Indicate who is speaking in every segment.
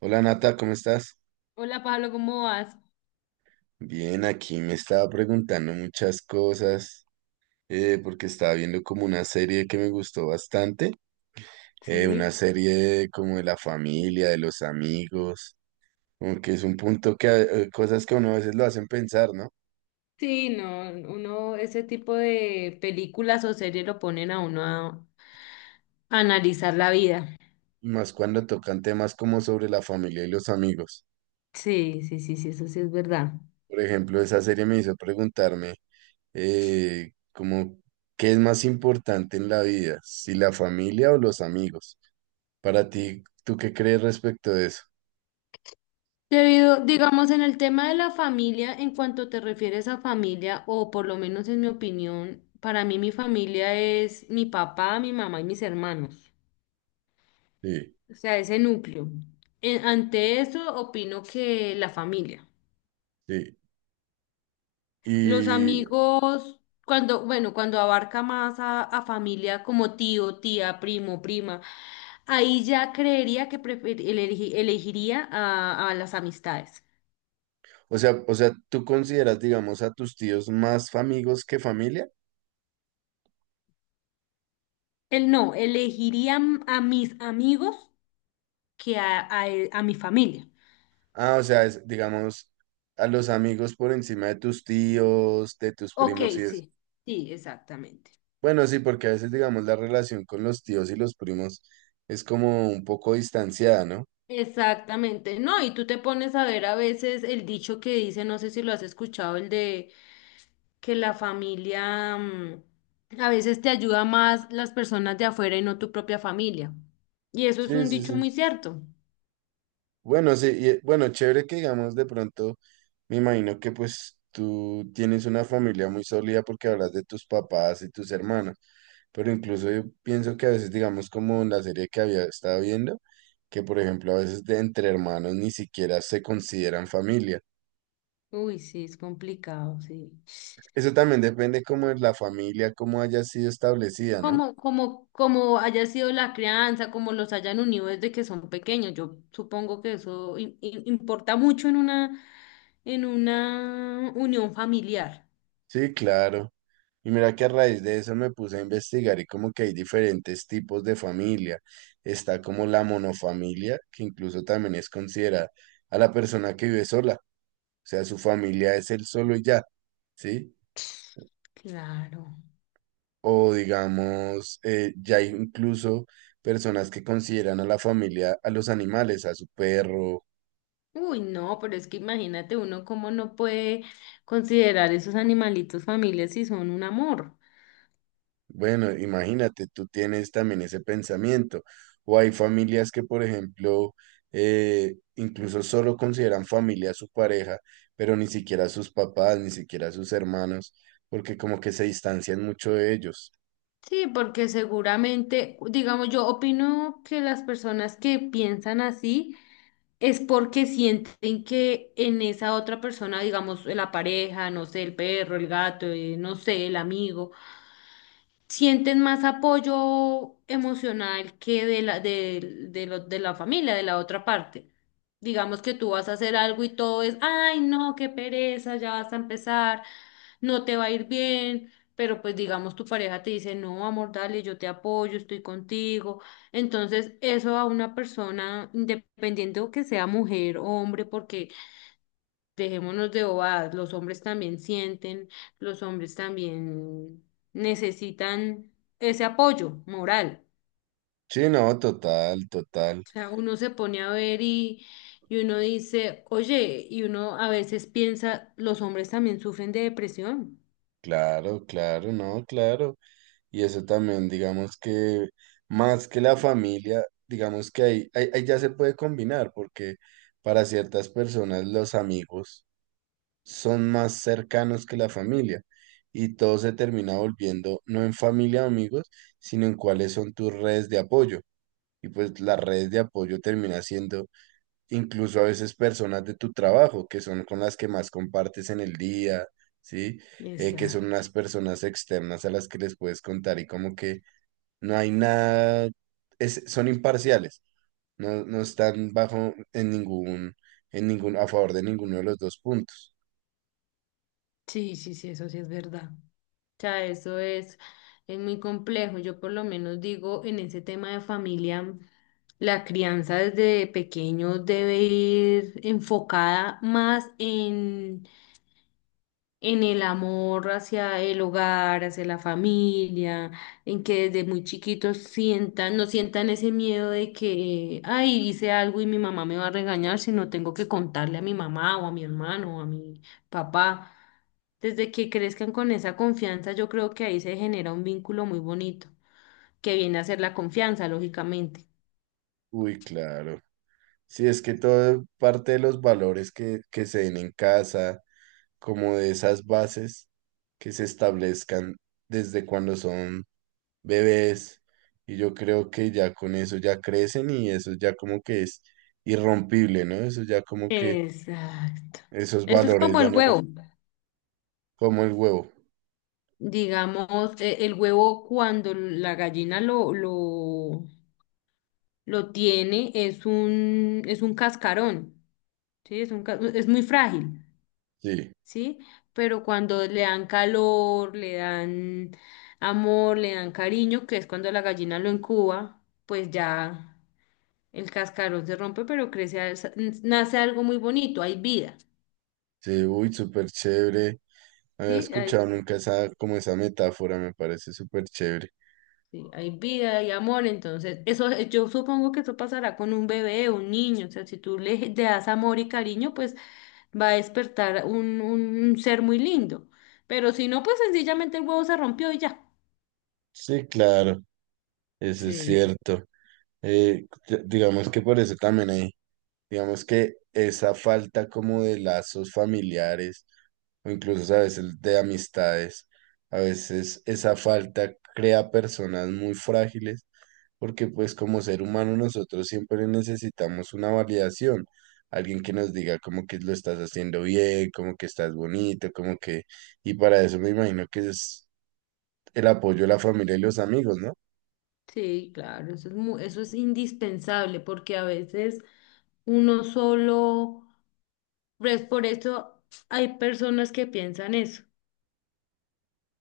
Speaker 1: Hola Nata, ¿cómo estás?
Speaker 2: Hola Pablo, ¿cómo vas?
Speaker 1: Bien, aquí me estaba preguntando muchas cosas porque estaba viendo como una serie que me gustó bastante, una
Speaker 2: Sí,
Speaker 1: serie como de la familia, de los amigos, como que es un punto que cosas que a uno a veces lo hacen pensar, ¿no?
Speaker 2: sí, no, uno, ese tipo de películas o series lo ponen a uno a analizar la vida.
Speaker 1: Y más cuando tocan temas como sobre la familia y los amigos.
Speaker 2: Sí, sí, sí, sí, eso sí es verdad.
Speaker 1: Por ejemplo, esa serie me hizo preguntarme como, ¿qué es más importante en la vida? ¿Si la familia o los amigos? Para ti, ¿tú qué crees respecto de eso?
Speaker 2: Debido, digamos, en el tema de la familia, en cuanto te refieres a familia, o por lo menos en mi opinión, para mí mi familia es mi papá, mi mamá y mis hermanos.
Speaker 1: Sí,
Speaker 2: O sea, ese núcleo. Ante eso, opino que la familia.
Speaker 1: sí.
Speaker 2: Los
Speaker 1: Y,
Speaker 2: amigos, cuando, bueno, cuando abarca más a familia como tío, tía, primo, prima, ahí ya creería que elegiría a las amistades.
Speaker 1: o sea, ¿tú consideras, digamos, a tus tíos más amigos que familia?
Speaker 2: Él no, elegiría a mis amigos que a, a mi familia.
Speaker 1: Ah, o sea, es, digamos, a los amigos por encima de tus tíos, de tus
Speaker 2: Ok,
Speaker 1: primos y es.
Speaker 2: sí, sí, exactamente.
Speaker 1: Bueno, sí, porque a veces, digamos, la relación con los tíos y los primos es como un poco distanciada, ¿no?
Speaker 2: Exactamente, no, y tú te pones a ver a veces el dicho que dice, no sé si lo has escuchado, el de que la familia, a veces te ayuda más las personas de afuera y no tu propia familia. Y eso es
Speaker 1: Sí,
Speaker 2: un
Speaker 1: sí,
Speaker 2: dicho muy
Speaker 1: sí.
Speaker 2: cierto.
Speaker 1: Bueno, sí, y, bueno, chévere que digamos de pronto, me imagino que pues tú tienes una familia muy sólida porque hablas de tus papás y tus hermanos, pero incluso yo pienso que a veces, digamos, como en la serie que había estado viendo, que por ejemplo a veces de entre hermanos ni siquiera se consideran familia.
Speaker 2: Uy, sí, es complicado, sí.
Speaker 1: Eso también depende como de la familia, cómo haya sido establecida, ¿no?
Speaker 2: Como, como, como haya sido la crianza, como los hayan unido desde que son pequeños. Yo supongo que eso importa mucho en una unión familiar.
Speaker 1: Sí, claro. Y mira que a raíz de eso me puse a investigar y como que hay diferentes tipos de familia. Está como la monofamilia, que incluso también es considerada a la persona que vive sola. O sea, su familia es él solo y ya, ¿sí?
Speaker 2: Claro.
Speaker 1: O digamos, ya hay incluso personas que consideran a la familia, a los animales, a su perro.
Speaker 2: Uy, no, pero es que imagínate uno cómo no puede considerar esos animalitos familias si son un amor.
Speaker 1: Bueno, imagínate, tú tienes también ese pensamiento. O hay familias que, por ejemplo, incluso solo consideran familia a su pareja, pero ni siquiera a sus papás, ni siquiera a sus hermanos, porque como que se distancian mucho de ellos.
Speaker 2: Sí, porque seguramente, digamos, yo opino que las personas que piensan así es porque sienten que en esa otra persona, digamos, la pareja, no sé, el perro, el gato, no sé, el amigo, sienten más apoyo emocional que de la, de, de la familia, de la otra parte. Digamos que tú vas a hacer algo y todo es, ay, no, qué pereza, ya vas a empezar, no te va a ir bien, pero pues digamos tu pareja te dice, no, amor, dale, yo te apoyo, estoy contigo. Entonces, eso a una persona, independiente o que sea mujer o hombre, porque dejémonos de bobadas, los hombres también sienten, los hombres también necesitan ese apoyo moral.
Speaker 1: Sí, no, total, total.
Speaker 2: O sea, uno se pone a ver y uno dice, oye, y uno a veces piensa, los hombres también sufren de depresión.
Speaker 1: Claro, claro, no, claro. Y eso también, digamos que más que la familia, digamos que ahí, ahí ya se puede combinar, porque para ciertas personas los amigos son más cercanos que la familia y todo se termina volviendo no en familia o amigos, sino en cuáles son tus redes de apoyo. Y pues las redes de apoyo termina siendo incluso a veces personas de tu trabajo, que son con las que más compartes en el día, ¿sí?
Speaker 2: Y
Speaker 1: Que son unas personas externas a las que les puedes contar y como que no hay nada, son imparciales, no, no están bajo en ningún, a favor de ninguno de los dos puntos.
Speaker 2: sí, sí, sí, eso sí es verdad. Sea, eso es muy complejo. Yo por lo menos digo, en ese tema de familia, la crianza desde pequeño debe ir enfocada más en el amor hacia el hogar, hacia la familia, en que desde muy chiquitos sientan, no sientan ese miedo de que, ay, hice algo y mi mamá me va a regañar, sino tengo que contarle a mi mamá o a mi hermano o a mi papá. Desde que crezcan con esa confianza, yo creo que ahí se genera un vínculo muy bonito, que viene a ser la confianza, lógicamente.
Speaker 1: Uy, claro. Sí, es que todo parte de los valores que se den en casa, como de esas bases que se establezcan desde cuando son bebés. Y yo creo que ya con eso ya crecen y eso ya como que es irrompible, ¿no? Eso ya como que
Speaker 2: Exacto.
Speaker 1: esos
Speaker 2: Eso es
Speaker 1: valores
Speaker 2: como
Speaker 1: ya
Speaker 2: el
Speaker 1: no los...
Speaker 2: huevo.
Speaker 1: Como el huevo.
Speaker 2: Digamos, el huevo cuando la gallina lo tiene, es un cascarón, ¿sí? Es un, es muy frágil,
Speaker 1: Sí,
Speaker 2: ¿sí? Pero cuando le dan calor, le dan amor, le dan cariño, que es cuando la gallina lo incuba, pues ya el cascarón se rompe, pero crece, nace algo muy bonito, hay vida,
Speaker 1: sí, uy, súper chévere. No había
Speaker 2: ¿sí?
Speaker 1: escuchado nunca esa, como esa metáfora, me parece súper chévere.
Speaker 2: Sí, hay vida, hay amor, entonces eso yo supongo que eso pasará con un bebé, un niño, o sea, si tú le das amor y cariño, pues va a despertar un ser muy lindo, pero si no, pues sencillamente el huevo se rompió y ya.
Speaker 1: Sí, claro, eso es
Speaker 2: Sí,
Speaker 1: cierto. Digamos que por eso también hay, digamos que esa falta como de lazos familiares o incluso a veces de amistades, a veces esa falta crea personas muy frágiles porque pues como ser humano nosotros siempre necesitamos una validación, alguien que nos diga como que lo estás haciendo bien, como que estás bonito, como que, y para eso me imagino que es el apoyo de la familia y los amigos, ¿no?
Speaker 2: sí, claro, eso es eso es indispensable porque a veces uno solo, pues por eso hay personas que piensan eso,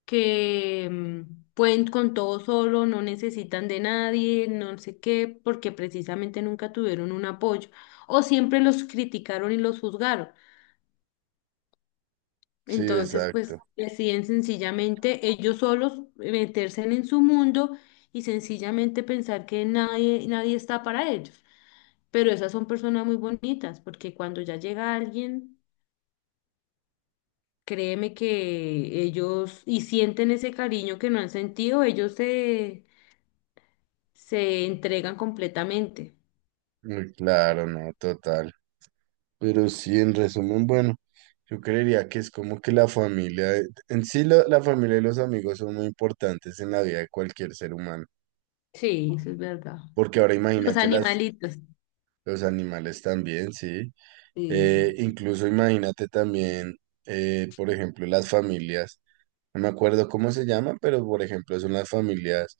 Speaker 2: que pueden con todo solo, no necesitan de nadie, no sé qué, porque precisamente nunca tuvieron un apoyo o siempre los criticaron y los juzgaron.
Speaker 1: Sí,
Speaker 2: Entonces, pues
Speaker 1: exacto.
Speaker 2: deciden sencillamente ellos solos meterse en su mundo y sencillamente pensar que nadie, nadie está para ellos. Pero esas son personas muy bonitas, porque cuando ya llega alguien, créeme que ellos y sienten ese cariño que no han sentido, ellos se se entregan completamente.
Speaker 1: Muy claro, no, total. Pero sí, en resumen, bueno, yo creería que es como que la familia, en sí la familia y los amigos son muy importantes en la vida de cualquier ser humano,
Speaker 2: Sí, eso es verdad.
Speaker 1: porque ahora
Speaker 2: Los
Speaker 1: imagínate las,
Speaker 2: animalitos.
Speaker 1: los animales también, sí.
Speaker 2: Sí, sí,
Speaker 1: Incluso imagínate también, por ejemplo, las familias. No me acuerdo cómo se llama, pero por ejemplo son las familias,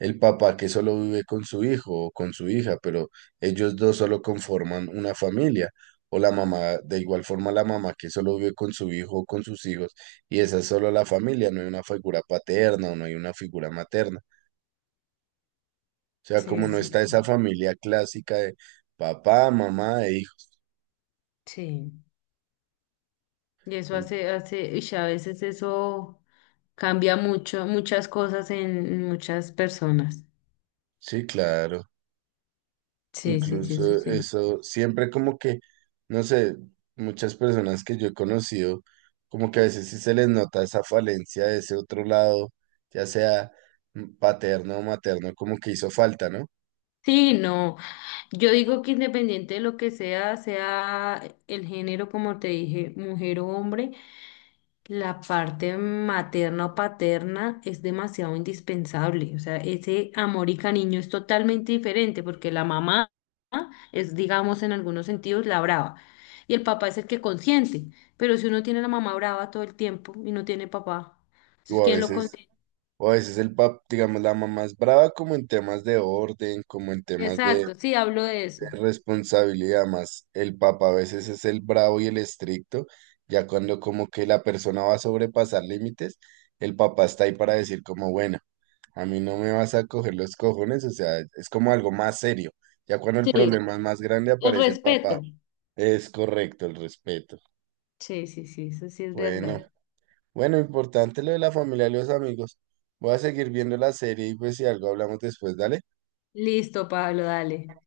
Speaker 1: el papá que solo vive con su hijo o con su hija, pero ellos dos solo conforman una familia, o la mamá, de igual forma la mamá que solo vive con su hijo o con sus hijos, y esa es solo la familia, no hay una figura paterna o no hay una figura materna. O sea, como
Speaker 2: sí,
Speaker 1: no
Speaker 2: sí,
Speaker 1: está esa
Speaker 2: sí.
Speaker 1: familia clásica de papá, mamá e hijos.
Speaker 2: Sí. Y eso hace, hace, y a veces eso cambia mucho, muchas cosas en muchas personas.
Speaker 1: Sí, claro.
Speaker 2: Sí, sí, sí, eso
Speaker 1: Incluso
Speaker 2: sí.
Speaker 1: eso, siempre como que, no sé, muchas personas que yo he conocido, como que a veces sí se les nota esa falencia de ese otro lado, ya sea paterno o materno, como que hizo falta, ¿no?
Speaker 2: Sí, no, yo digo que independiente de lo que sea, sea el género, como te dije, mujer o hombre, la parte materna o paterna es demasiado indispensable. O sea, ese amor y cariño es totalmente diferente porque la mamá es, digamos, en algunos sentidos la brava y el papá es el que consiente. Pero si uno tiene a la mamá brava todo el tiempo y no tiene papá, entonces
Speaker 1: O a
Speaker 2: ¿quién lo
Speaker 1: veces,
Speaker 2: consiente?
Speaker 1: o a veces el pap, digamos, la mamá es brava como en temas de orden, como en temas de,
Speaker 2: Exacto, sí, hablo de eso.
Speaker 1: responsabilidad más. El papa a veces es el bravo y el estricto, ya cuando como que la persona va a sobrepasar límites, el papá está ahí para decir como, bueno, a mí no me vas a coger los cojones, o sea, es como algo más serio. Ya cuando el
Speaker 2: Sí,
Speaker 1: problema es más grande
Speaker 2: el
Speaker 1: aparece el papá.
Speaker 2: respeto.
Speaker 1: Es correcto el respeto.
Speaker 2: Sí, sí, sí, eso sí es
Speaker 1: Bueno,
Speaker 2: verdad.
Speaker 1: bueno, importante lo de la familia y los amigos. Voy a seguir viendo la serie y pues si algo hablamos después, dale.
Speaker 2: Listo, Pablo, dale.